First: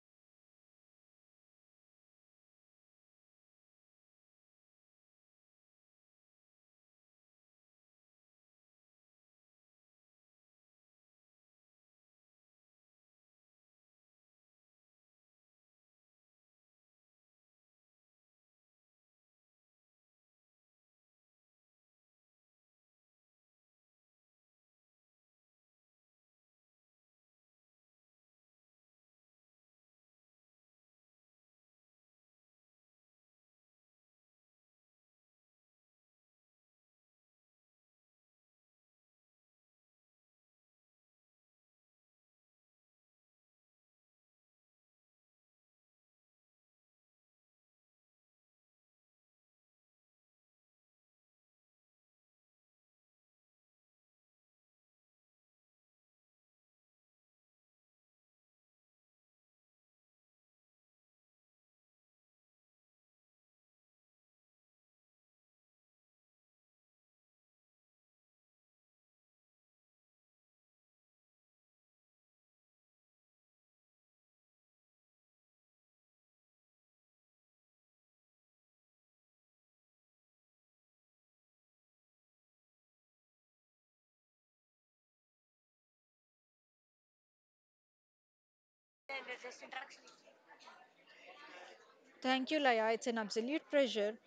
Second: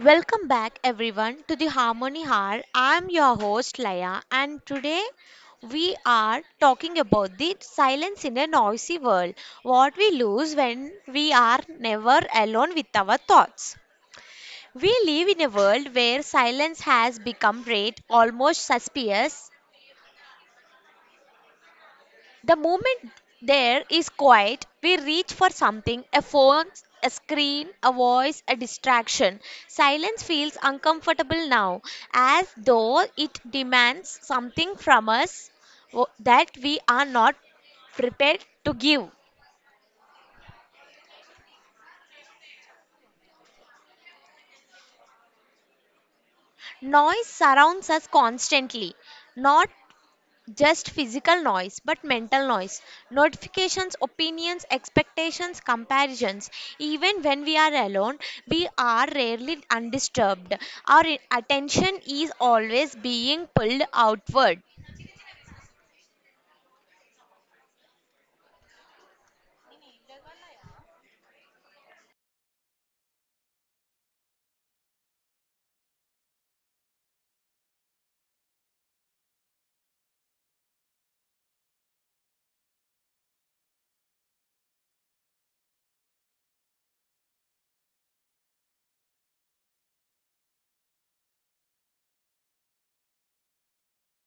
Welcome back, everyone, to the Harmony Hour. I'm your host, Laya, and today we are talking about the silence in a noisy world, what we lose when we are never alone with our thoughts. We live in a world where silence has become rare, almost suspicious. The moment there is quiet, we reach for something, a phone, a screen, a voice, a distraction. Silence feels uncomfortable now, as though it demands something from us that we are not prepared to give. Noise surrounds us constantly, not just physical noise but mental noise, notifications, opinions, expectations, comparisons. Even when we are alone, we are rarely undisturbed. Our attention is always being pulled outward. Thank you, Laya. It's an absolute pleasure.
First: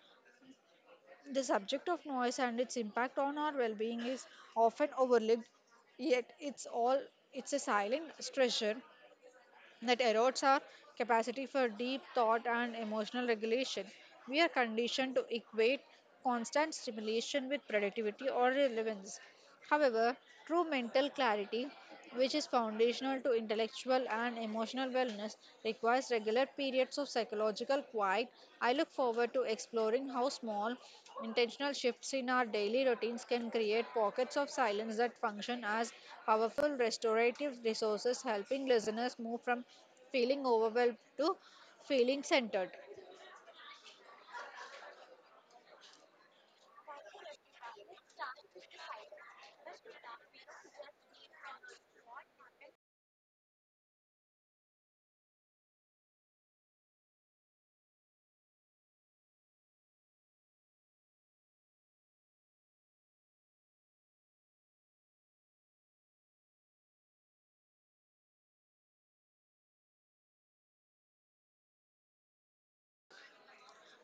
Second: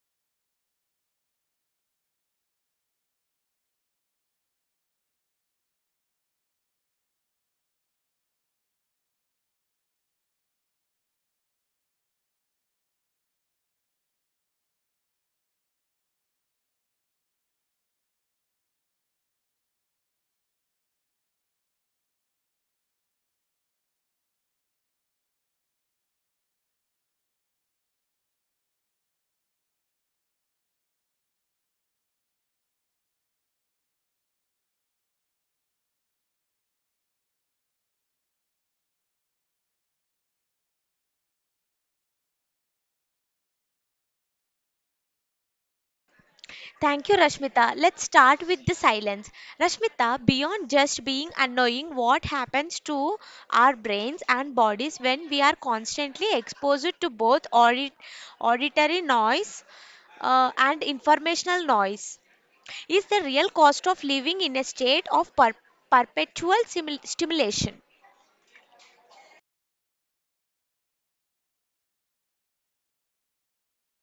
The subject of noise and its impact on our well-being is often overlooked, yet it's a silent treasure that erodes our capacity for deep thought and emotional regulation. We are conditioned to equate constant stimulation with productivity or relevance. However, true mental clarity, which is foundational to intellectual and emotional wellness, requires regular periods of psychological quiet. I look forward to exploring how small, intentional shifts in our daily routines can create pockets of silence that function as powerful restorative resources, helping listeners move from feeling overwhelmed to feeling centered. Thank you, Rashmita. Let's start with the silence. Rashmita, beyond just being annoying, what happens to our brains and bodies when we are constantly exposed to both auditory noise and informational noise? Is the real cost of living in a state of perpetual stimulation?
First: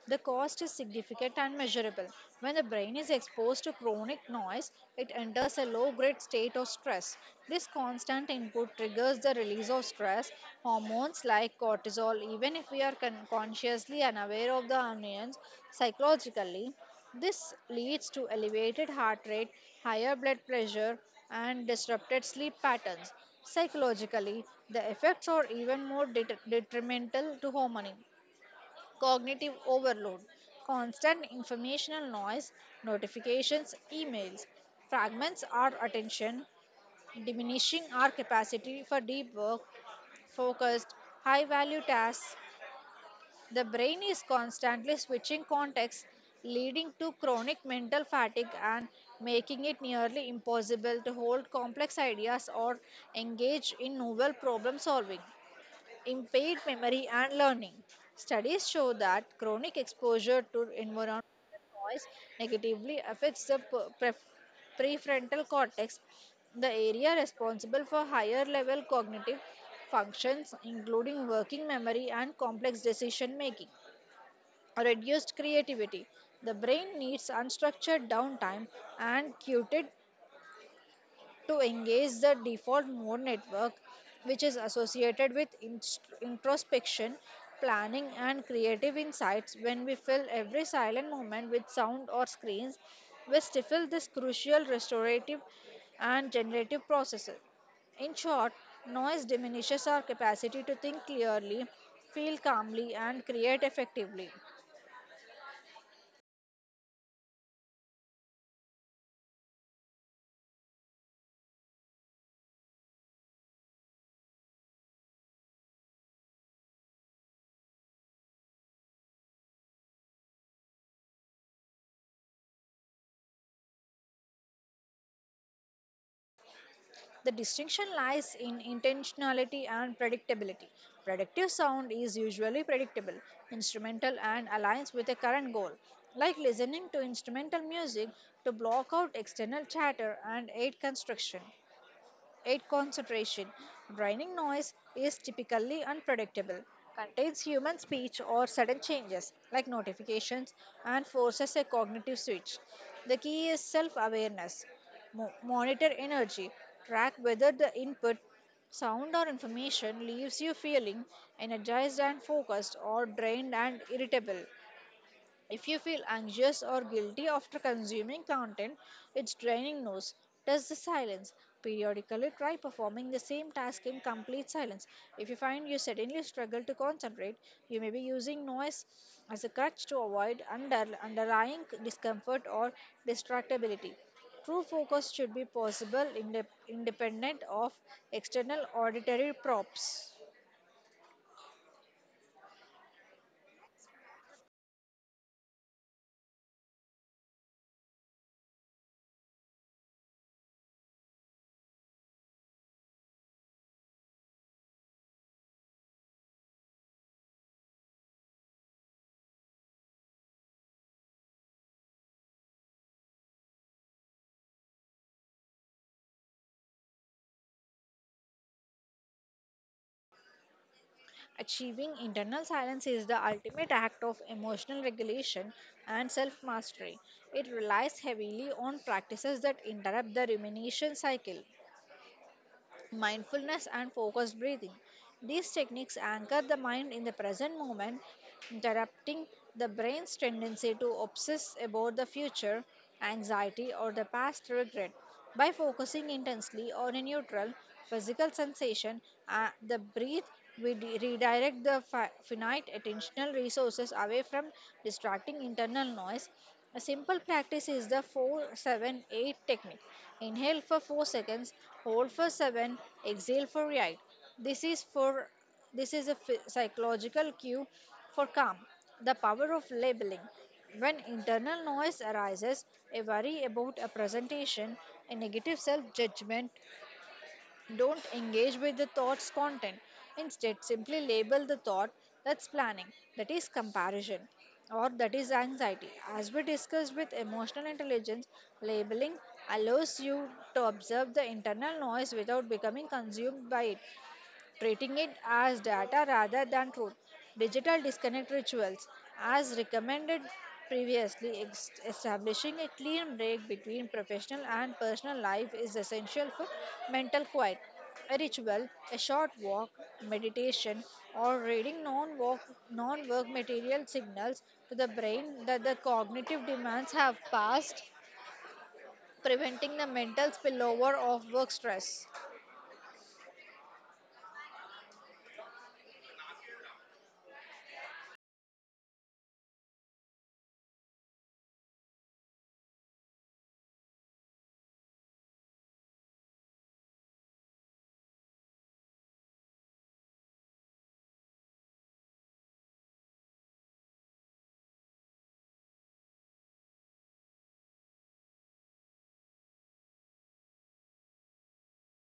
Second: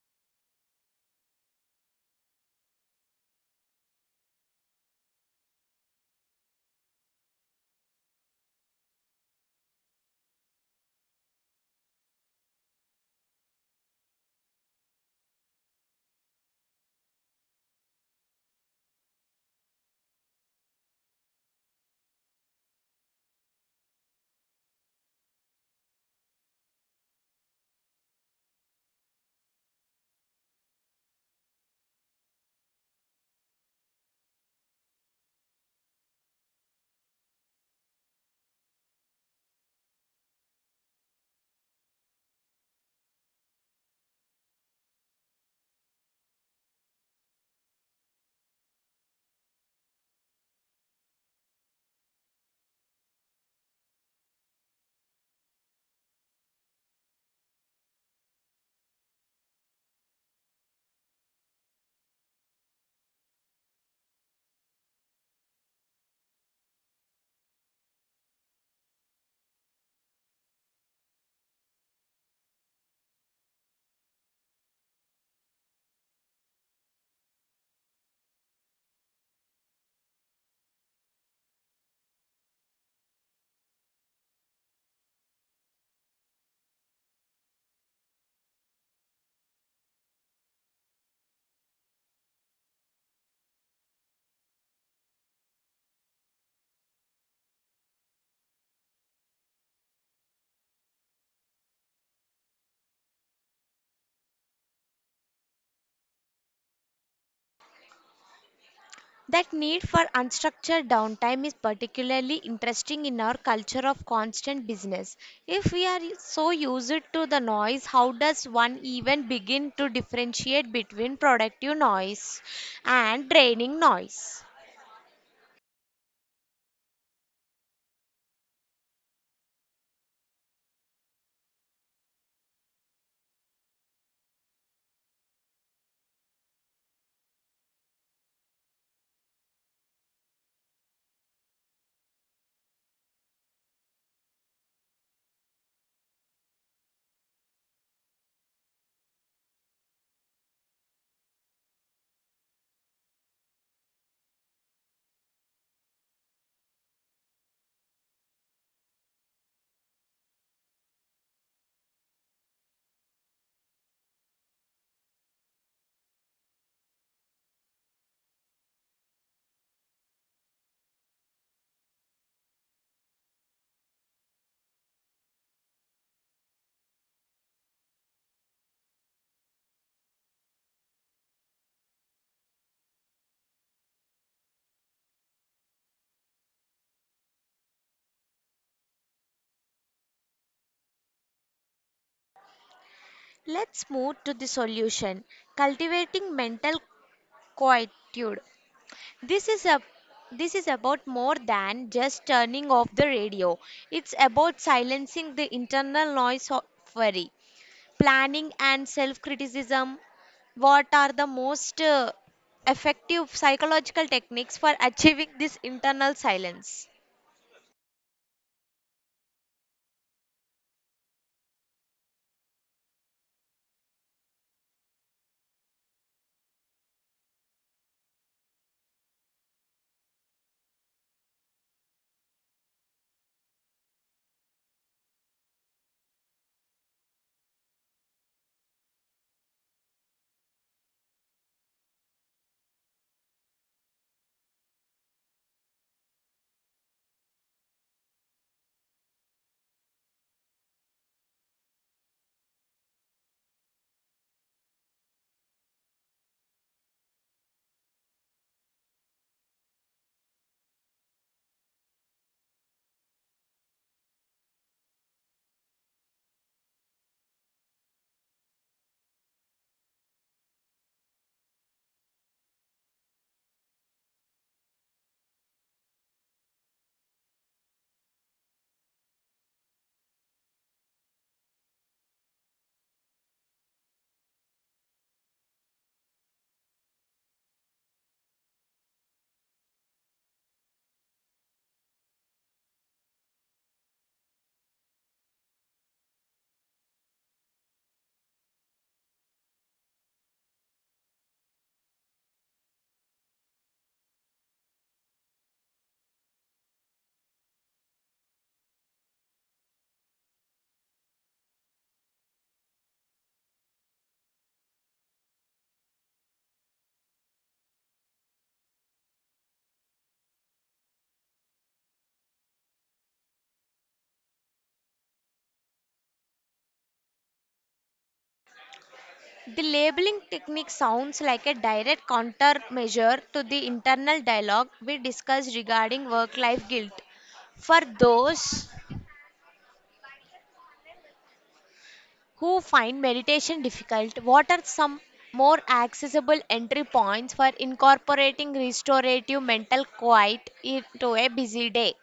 The cost is significant and measurable. When the brain is exposed to chronic noise, it enters a low grade state of stress. This constant input triggers the release of stress hormones like cortisol, even if we are consciously unaware of the annoyance psychologically. This leads to elevated heart rate, higher blood pressure, and disrupted sleep patterns. Psychologically, the effects are even more detrimental to harmony. Cognitive overload, constant informational noise, notifications, emails, fragments our attention, diminishing our capacity for deep work, focused, high value tasks. The brain is constantly switching contexts, leading to chronic mental fatigue and making it nearly impossible to hold complex ideas or engage in novel problem solving, impaired memory and learning. Studies show that chronic exposure to environmental noise negatively affects the prefrontal cortex, the area responsible for higher level cognitive functions, including working memory and complex decision making. Reduced creativity. The brain needs unstructured downtime and cuted to engage the default mode network, which is associated with introspection, planning, and creative insights. When we fill every silent moment with sound or screens, we stifle this crucial restorative and generative processes. In short, noise diminishes our capacity to think clearly, feel calmly, and create effectively. That need for unstructured downtime is particularly interesting in our culture of constant business. If we are so used to the noise, how does one even begin to differentiate between productive noise and draining noise? The distinction lies in intentionality and predictability. Predictive sound is usually predictable, instrumental, and aligns with a current goal, like listening to instrumental music to block out external chatter and aid construction. 8. Concentration. Drowning noise is typically unpredictable, contains human speech or sudden changes like notifications, and forces a cognitive switch. The key is self awareness. Monitor energy, track whether the input, sound, or information leaves you feeling energized and focused or drained and irritable. If you feel anxious or guilty after consuming content, it's draining nose. Test the silence. Periodically try performing the same task in complete silence. If you find you suddenly struggle to concentrate, you may be using noise as a crutch to avoid underlying discomfort or distractibility. True focus should be possible independent of external auditory props. Let's move to the solution, cultivating mental quietude. This is a this is about more than just turning off the radio. It's about silencing the internal noise of worry, planning, and self criticism. What are the most effective psychological techniques for achieving this internal silence? Achieving internal silence is the ultimate act of emotional regulation and self mastery. It relies heavily on practices that interrupt the rumination cycle, mindfulness, and focused breathing. These techniques anchor the mind in the present moment, interrupting the brain's tendency to obsess about the future, anxiety, or the past regret. By focusing intensely on a neutral physical sensation, the breath, we redirect the finite attentional resources away from distracting internal noise. A simple practice is the 478 technique. Inhale for 4 seconds, hold for 7, exhale for 8. This is for this is a psychological cue for calm. The power of labeling. When internal noise arises, a worry about a presentation, a negative self-judgment, don't engage with the thought's content. Instead, simply label the thought: that's planning, that is comparison, or that is anxiety. As we discussed with emotional intelligence, labeling allows you to observe the internal noise without becoming consumed by it, treating it as data rather than truth. Digital disconnect rituals, as recommended previously, establishing a clean break between professional and personal life is essential for mental quiet. A ritual, a short walk, meditation, or reading non-work material signals to the brain that the cognitive demands have passed, preventing the mental spillover of work stress. The labeling technique sounds like a direct countermeasure to the internal dialogue we discussed regarding work life guilt. For those who find meditation difficult, what are some more accessible entry points for incorporating restorative mental quiet into a busy day?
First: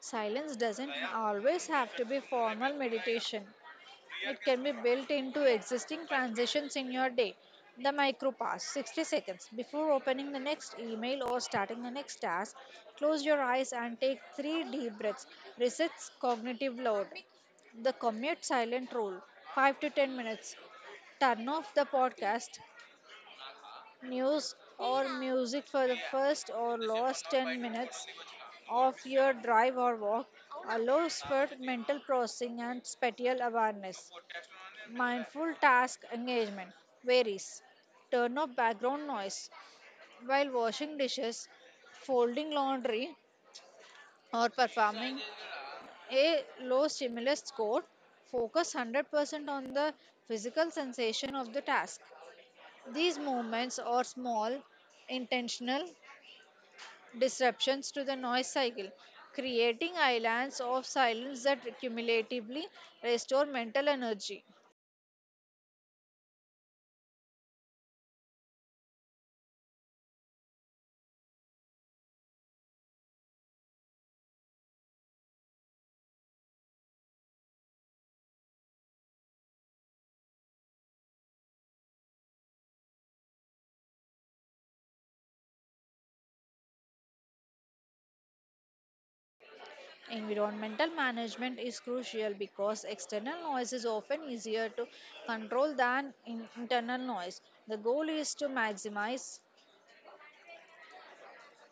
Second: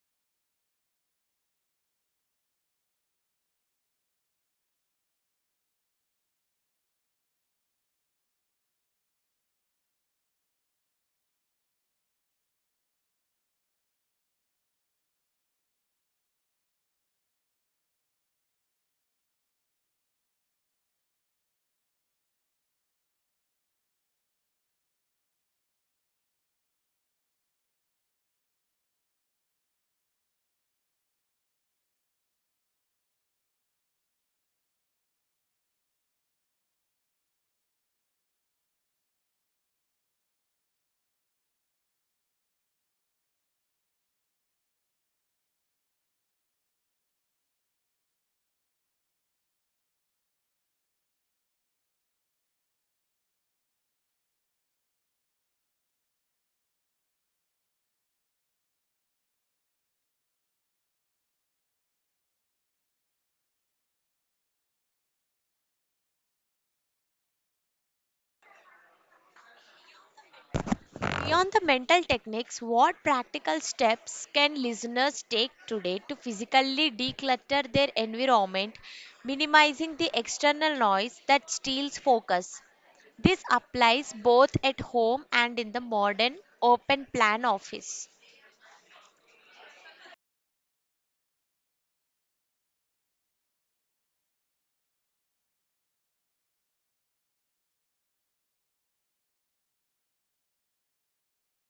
Silence doesn't always have to be formal meditation. It can be built into existing transitions in your day. The micro pause, 60 seconds. Before opening the next email or starting the next task, close your eyes and take three deep breaths. Resets cognitive load. The commute silent rule, 5 to 10 minutes. Turn off the podcast, news or music for the first or last 10 minutes of your drive or walk allows for mental processing and spatial awareness. Mindful task engagement varies. Turn off background noise while washing dishes, folding laundry, or performing a low stimulus score. Focus 100% on the physical sensation of the task. These movements are small, intentional disruptions to the noise cycle, creating islands of silence that cumulatively restore mental energy. Beyond the mental techniques, what practical steps can listeners take today to physically declutter their environment, minimizing the external noise that steals focus? This applies both at home and in the modern open plan office. Environmental management is crucial because external noise is often easier to control than internal noise. The goal is to maximize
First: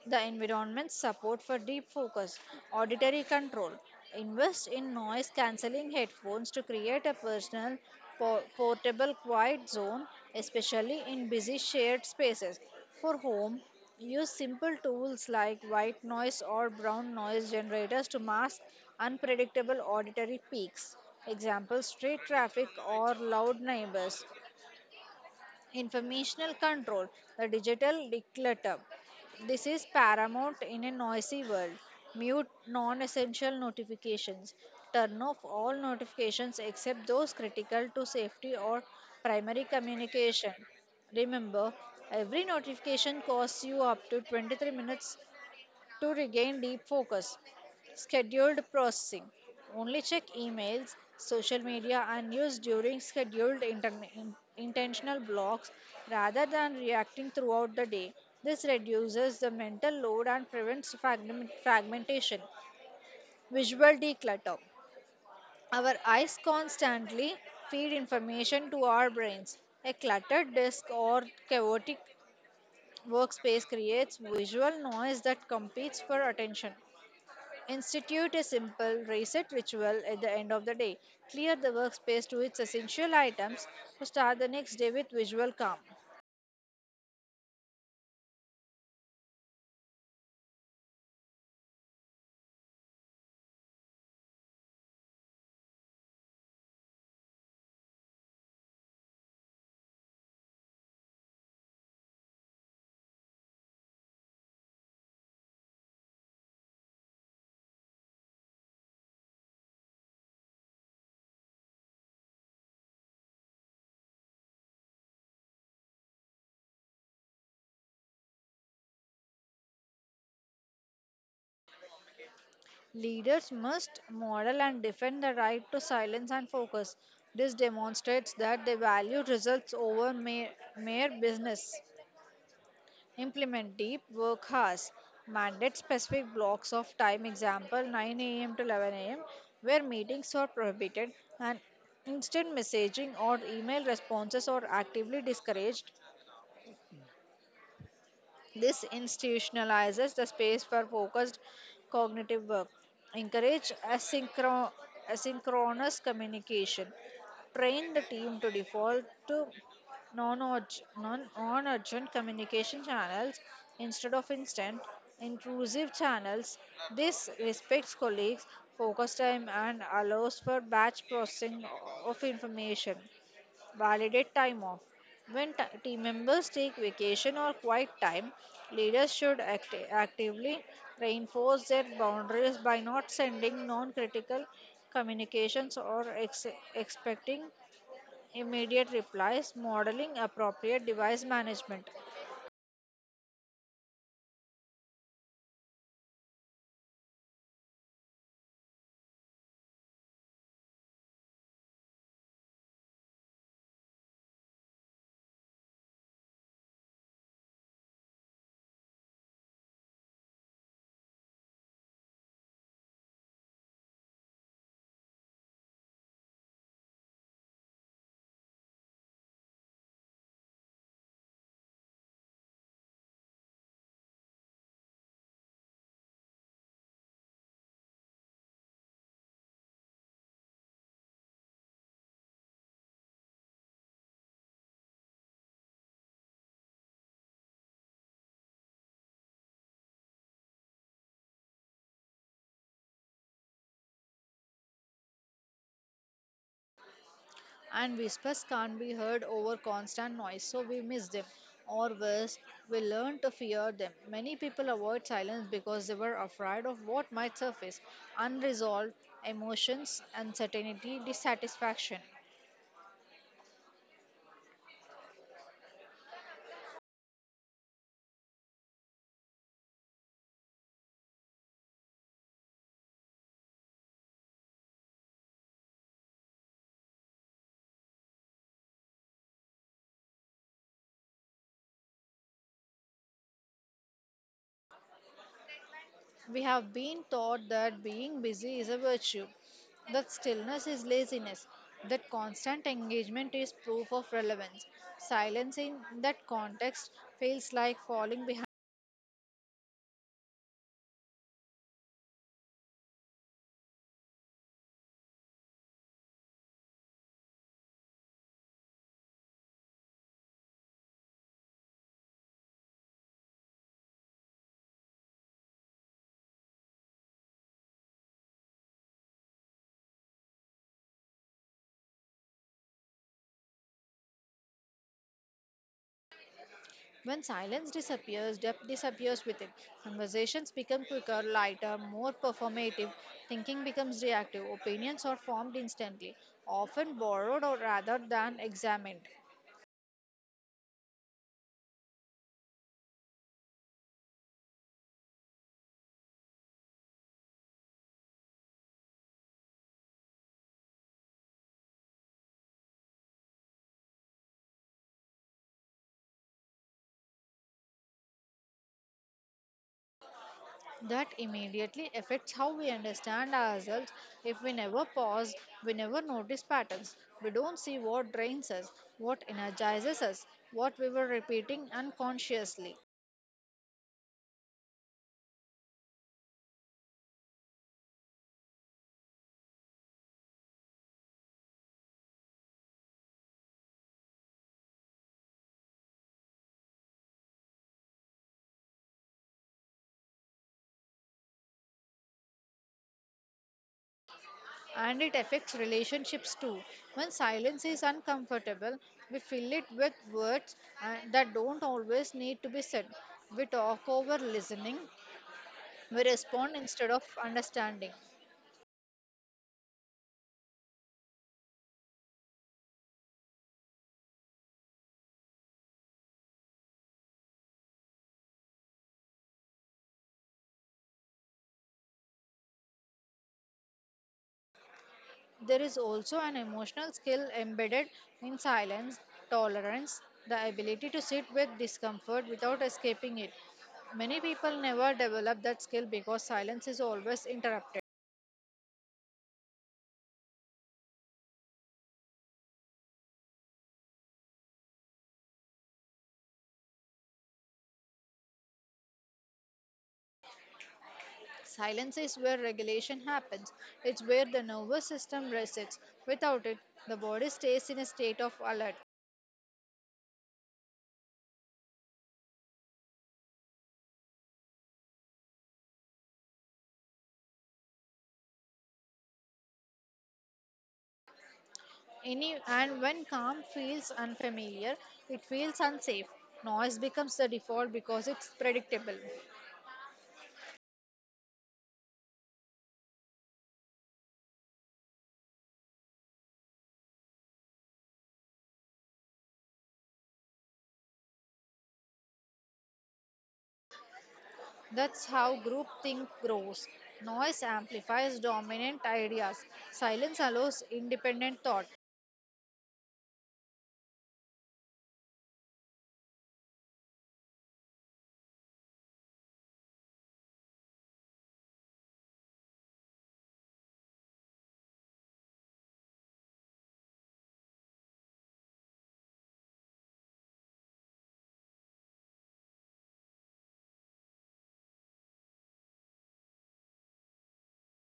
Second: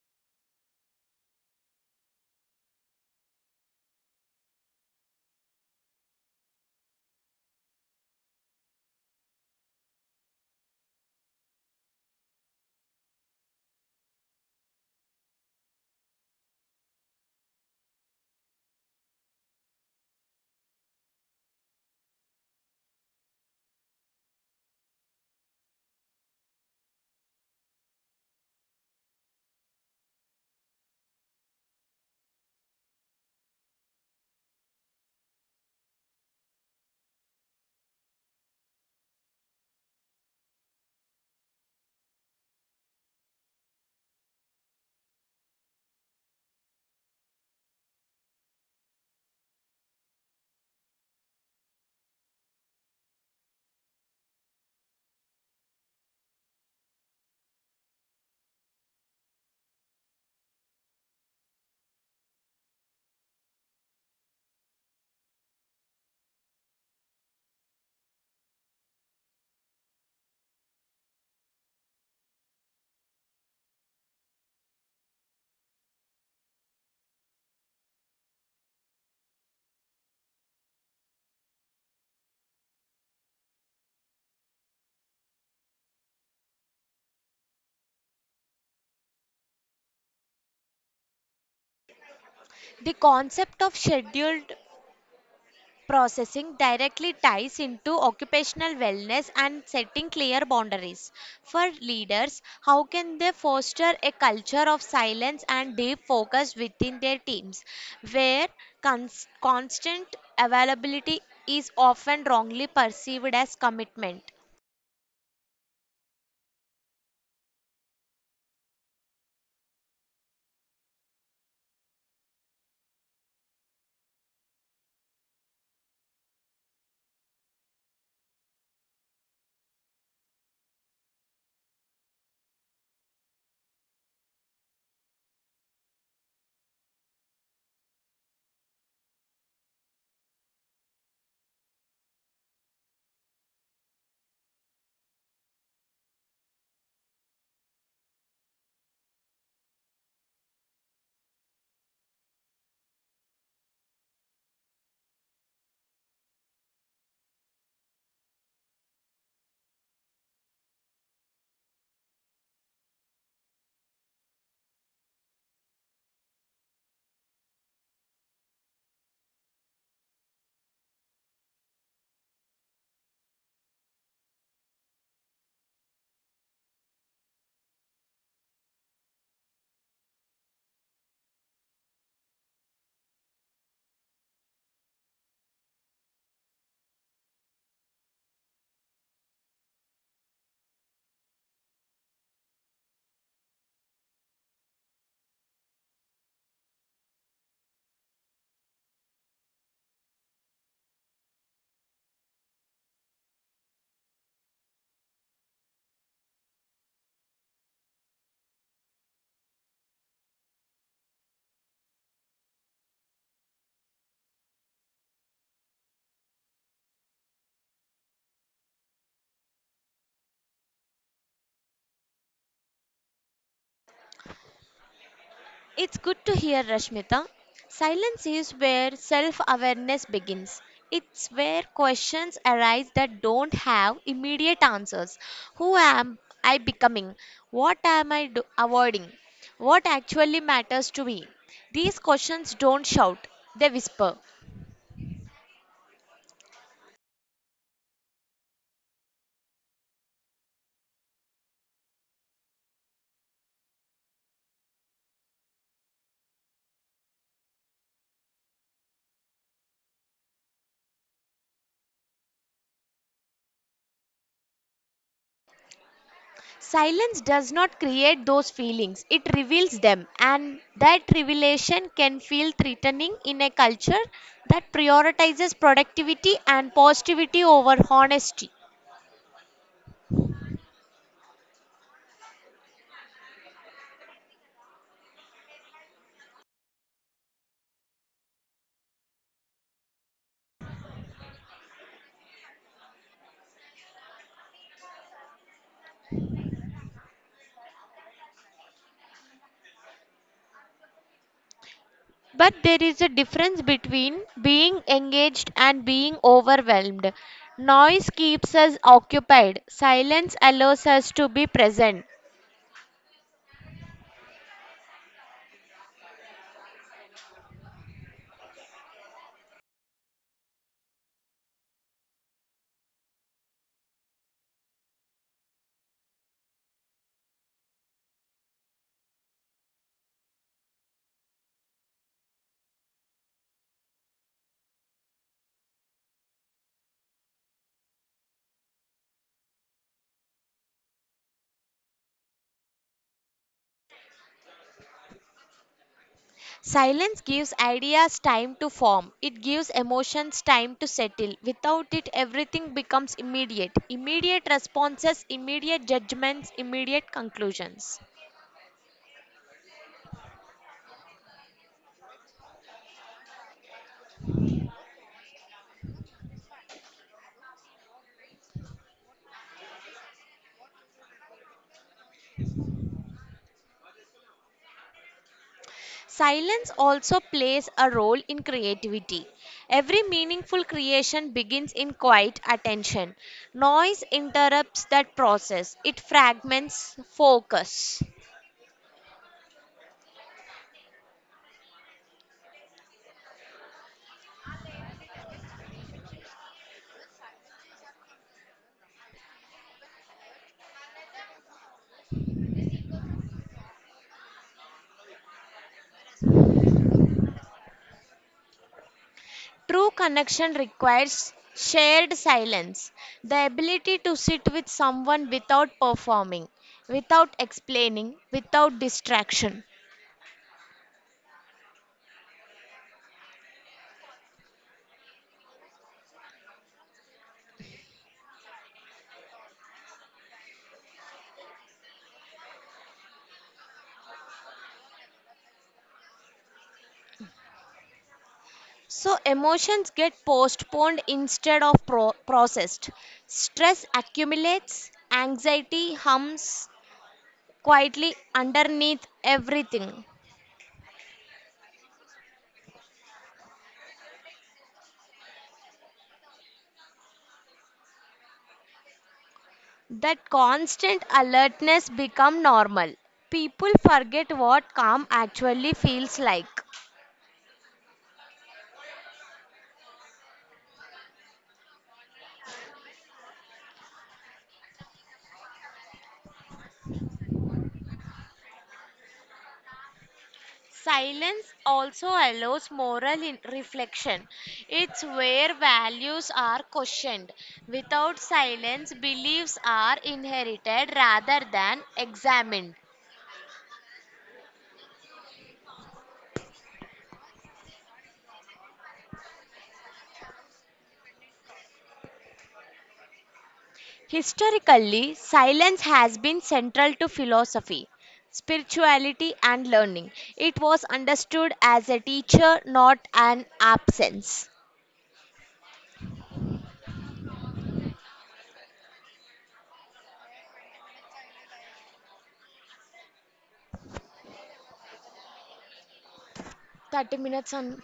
the environment support for deep focus. Auditory control. Invest in noise cancelling headphones to create a personal, portable, quiet zone, especially in busy shared spaces. For home, use simple tools like white noise or brown noise generators to mask unpredictable auditory peaks. Example: street traffic or loud neighbors. Informational control, the digital declutter. This is paramount in a noisy world. Mute non essential notifications. Turn off all notifications except those critical to safety or primary communication. Remember, every notification costs you up to 23 minutes to regain deep focus. Scheduled processing. Only check emails, social media, and news during scheduled intentional blocks rather than reacting throughout the day. This reduces the mental load and prevents fragmentation. Visual declutter. Our eyes constantly feed information to our brains. A cluttered desk or chaotic workspace creates visual noise that competes for attention. Institute a simple reset ritual at the end of the day. Clear the workspace to its essential items to start the next day with visual calm. The concept of scheduled processing directly ties into occupational wellness and setting clear boundaries. For leaders, how can they foster a culture of silence and deep focus within their teams, where constant availability is often wrongly perceived as commitment? Leaders must model and defend the right to silence and focus. This demonstrates that they value results over mere business. Implement deep work hours. Mandate specific blocks of time, example 9 a.m. to 11 a.m., where meetings are prohibited and instant messaging or email responses are actively discouraged. This institutionalizes the space for focused cognitive work. Encourage asynchronous communication. Train the team to default to non-urgent communication channels instead of instant, intrusive channels. This respects colleagues' focus time and allows for batch processing of information. Validate time off. When team members take vacation or quiet time, leaders should actively reinforce their boundaries by not sending non critical communications or expecting immediate replies, modeling, appropriate device management. It's good to hear, Rashmita. Silence is where self awareness begins. It's where questions arise that don't have immediate answers. Who am I becoming? What am avoiding? What actually matters to me? These questions don't shout, they whisper. And whispers can't be heard over constant noise, so we miss them. Or worse, we learn to fear them. Many people avoid silence because they were afraid of what might surface unresolved emotions, uncertainty, dissatisfaction. Silence does not create those feelings, it reveals them, and that revelation can feel threatening in a culture that prioritizes productivity and positivity over honesty. We have been taught that being busy is a virtue, that stillness is laziness, that constant engagement is proof of relevance. Silence in that context feels like falling behind. But there is a difference between being engaged and being overwhelmed. Noise keeps us occupied, silence allows us to be present. When silence disappears, depth disappears with it. Conversations become quicker, lighter, more performative. Thinking becomes reactive. Opinions are formed instantly, often borrowed or rather than examined. Silence gives ideas time to form. It gives emotions time to settle. Without it, everything becomes immediate. Immediate responses, immediate judgments, immediate conclusions. That immediately affects how we understand ourselves. If we never pause, we never notice patterns. We don't see what drains us, what energizes us, what we were repeating unconsciously. Silence also plays a role in creativity. Every meaningful creation begins in quiet attention. Noise interrupts that process, it fragments focus. And it affects relationships too. When silence is uncomfortable, we fill it with words that don't always need to be said. We talk over listening, we respond instead of understanding. True connection requires shared silence, the ability to sit with someone without performing, without explaining, without distraction. There is also an emotional skill embedded in silence, tolerance, the ability to sit with discomfort without escaping it. Many people never develop that skill because silence is always interrupted. So, emotions get postponed instead of processed. Stress accumulates, anxiety hums quietly underneath everything. Silence is where regulation happens. It's where the nervous system resets. Without it, the body stays in a state of alert. That constant alertness become normal. People forget what calm actually feels like. Any and when calm feels unfamiliar, it feels unsafe. Noise becomes the default because it's predictable. Silence also allows moral reflection. It's where values are questioned. Without silence, beliefs are inherited rather than examined. That's how groupthink grows. Noise amplifies dominant ideas. Silence allows independent thought. Historically, silence has been central to philosophy, spirituality, and learning. It was understood as a teacher, not an absence. 30 minutes on.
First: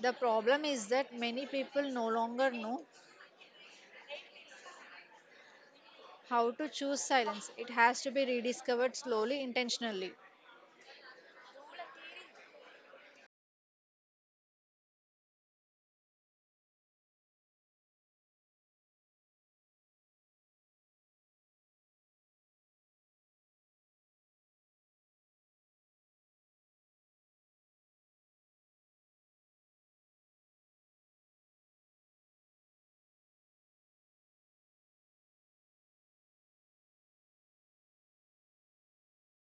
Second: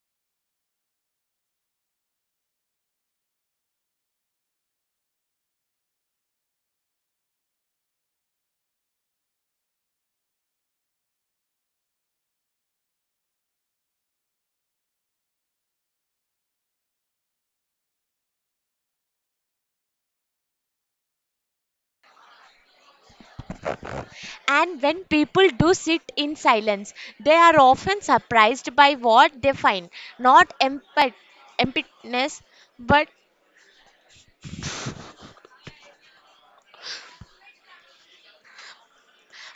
The problem is that many people no longer know how to choose silence. It has to be rediscovered slowly, intentionally. And when people do sit in silence, they are often surprised by what they find, not emptiness but,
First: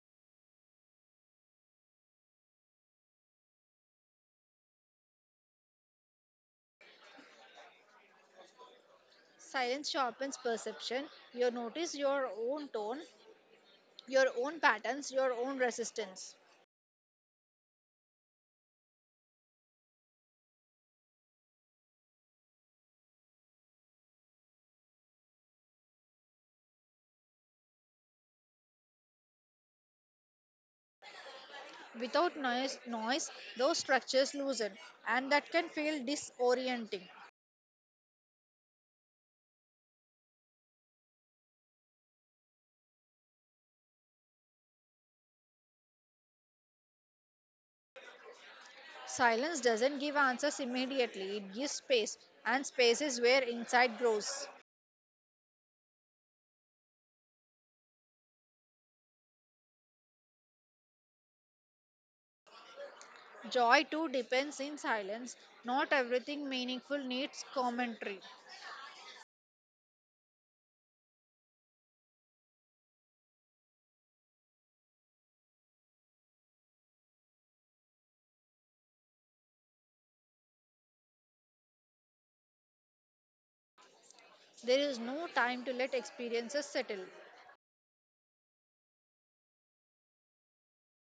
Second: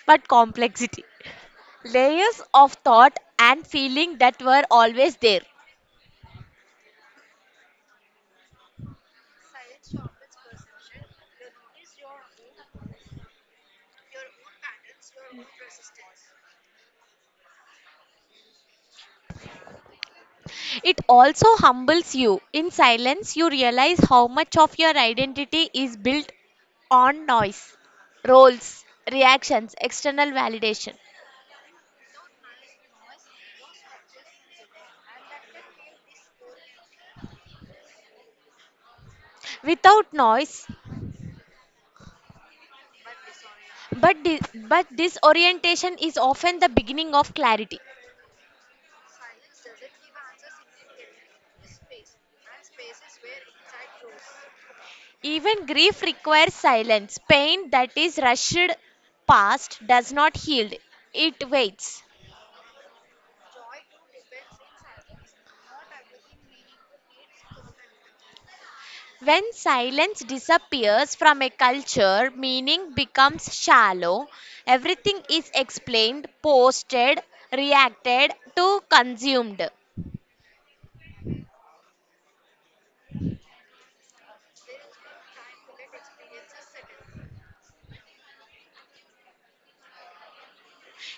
but complexity, layers of thought and feeling that were always there. Silence sharpens perception. You notice your own tone, your own patterns, your own resistance. It also humbles you. In silence, you realize how much of your identity is built on noise, roles, reactions, external validation. Without noise, those structures loosen, and that can feel disorienting. Without noise, But disorientation is often the beginning of clarity. Silence doesn't give answers immediately, it gives space, and space is where insight grows. Even grief requires silence. Pain that is rushed past does not heal, it waits. Joy too depends in silence. Not everything meaningful needs commentary. When silence disappears from a culture, meaning becomes shallow. Everything is explained, posted, reacted to, consumed. There is no time to let experiences settle.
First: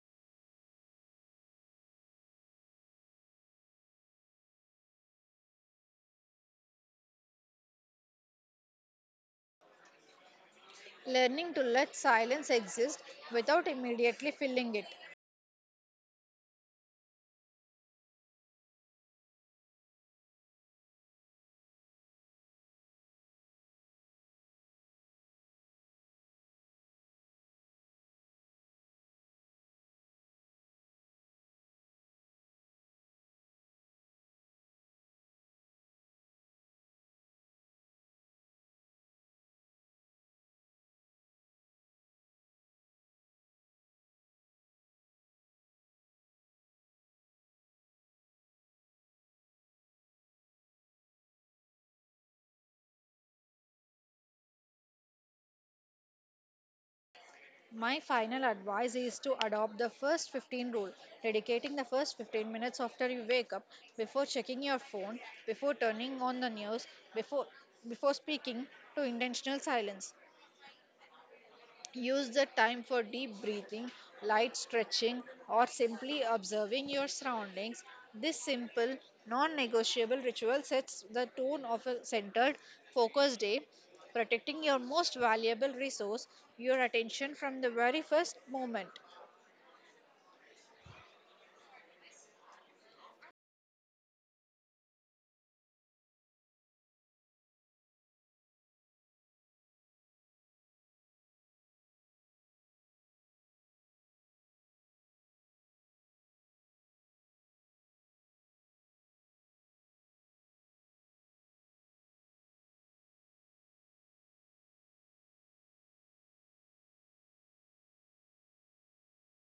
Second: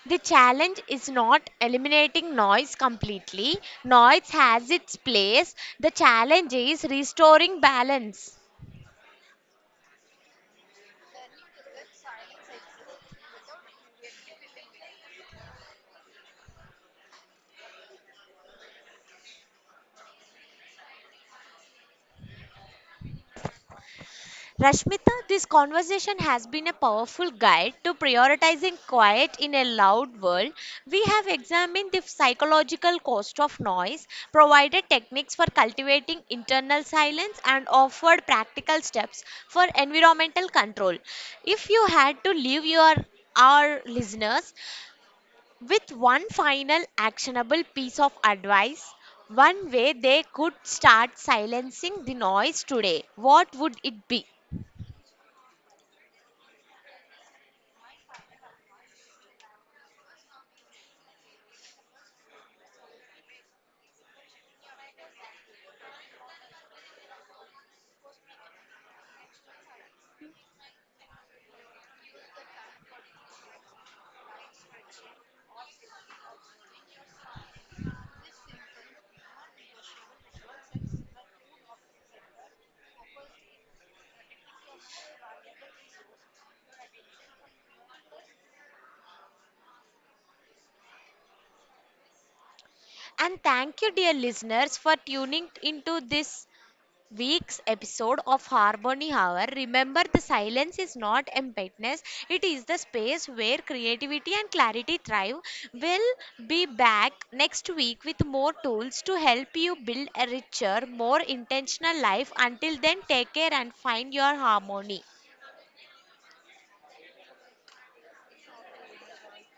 The challenge is not eliminating noise completely. Noise has its place. The challenge is restoring balance. Learning to let silence exist without immediately filling it. Rashmita, this conversation has been a powerful guide to prioritizing quiet in a loud world. We have examined the psychological cost of noise, provided techniques for cultivating internal silence, and offered practical steps for environmental control. If you had to leave your our listeners with one final actionable piece of advice, one way they could start silencing the noise today, what would it be? My final advice is to adopt the first 15 rule, dedicating the first 15 minutes after you wake up, before checking your phone, before turning on the news, before before speaking, to intentional silence. Use the time for deep breathing, light stretching, or simply observing your surroundings. This simple, non negotiable ritual sets the tone of a centered, focused day, protecting your most valuable resource, your attention, from the very first moment. And thank you, dear listeners, for tuning into this week's episode of Harmony Hour. Remember, the silence is not emptiness, it is the space where creativity and clarity thrive. We'll be back next week with more tools to help you build a richer, more intentional life. Until then, take care and find your harmony.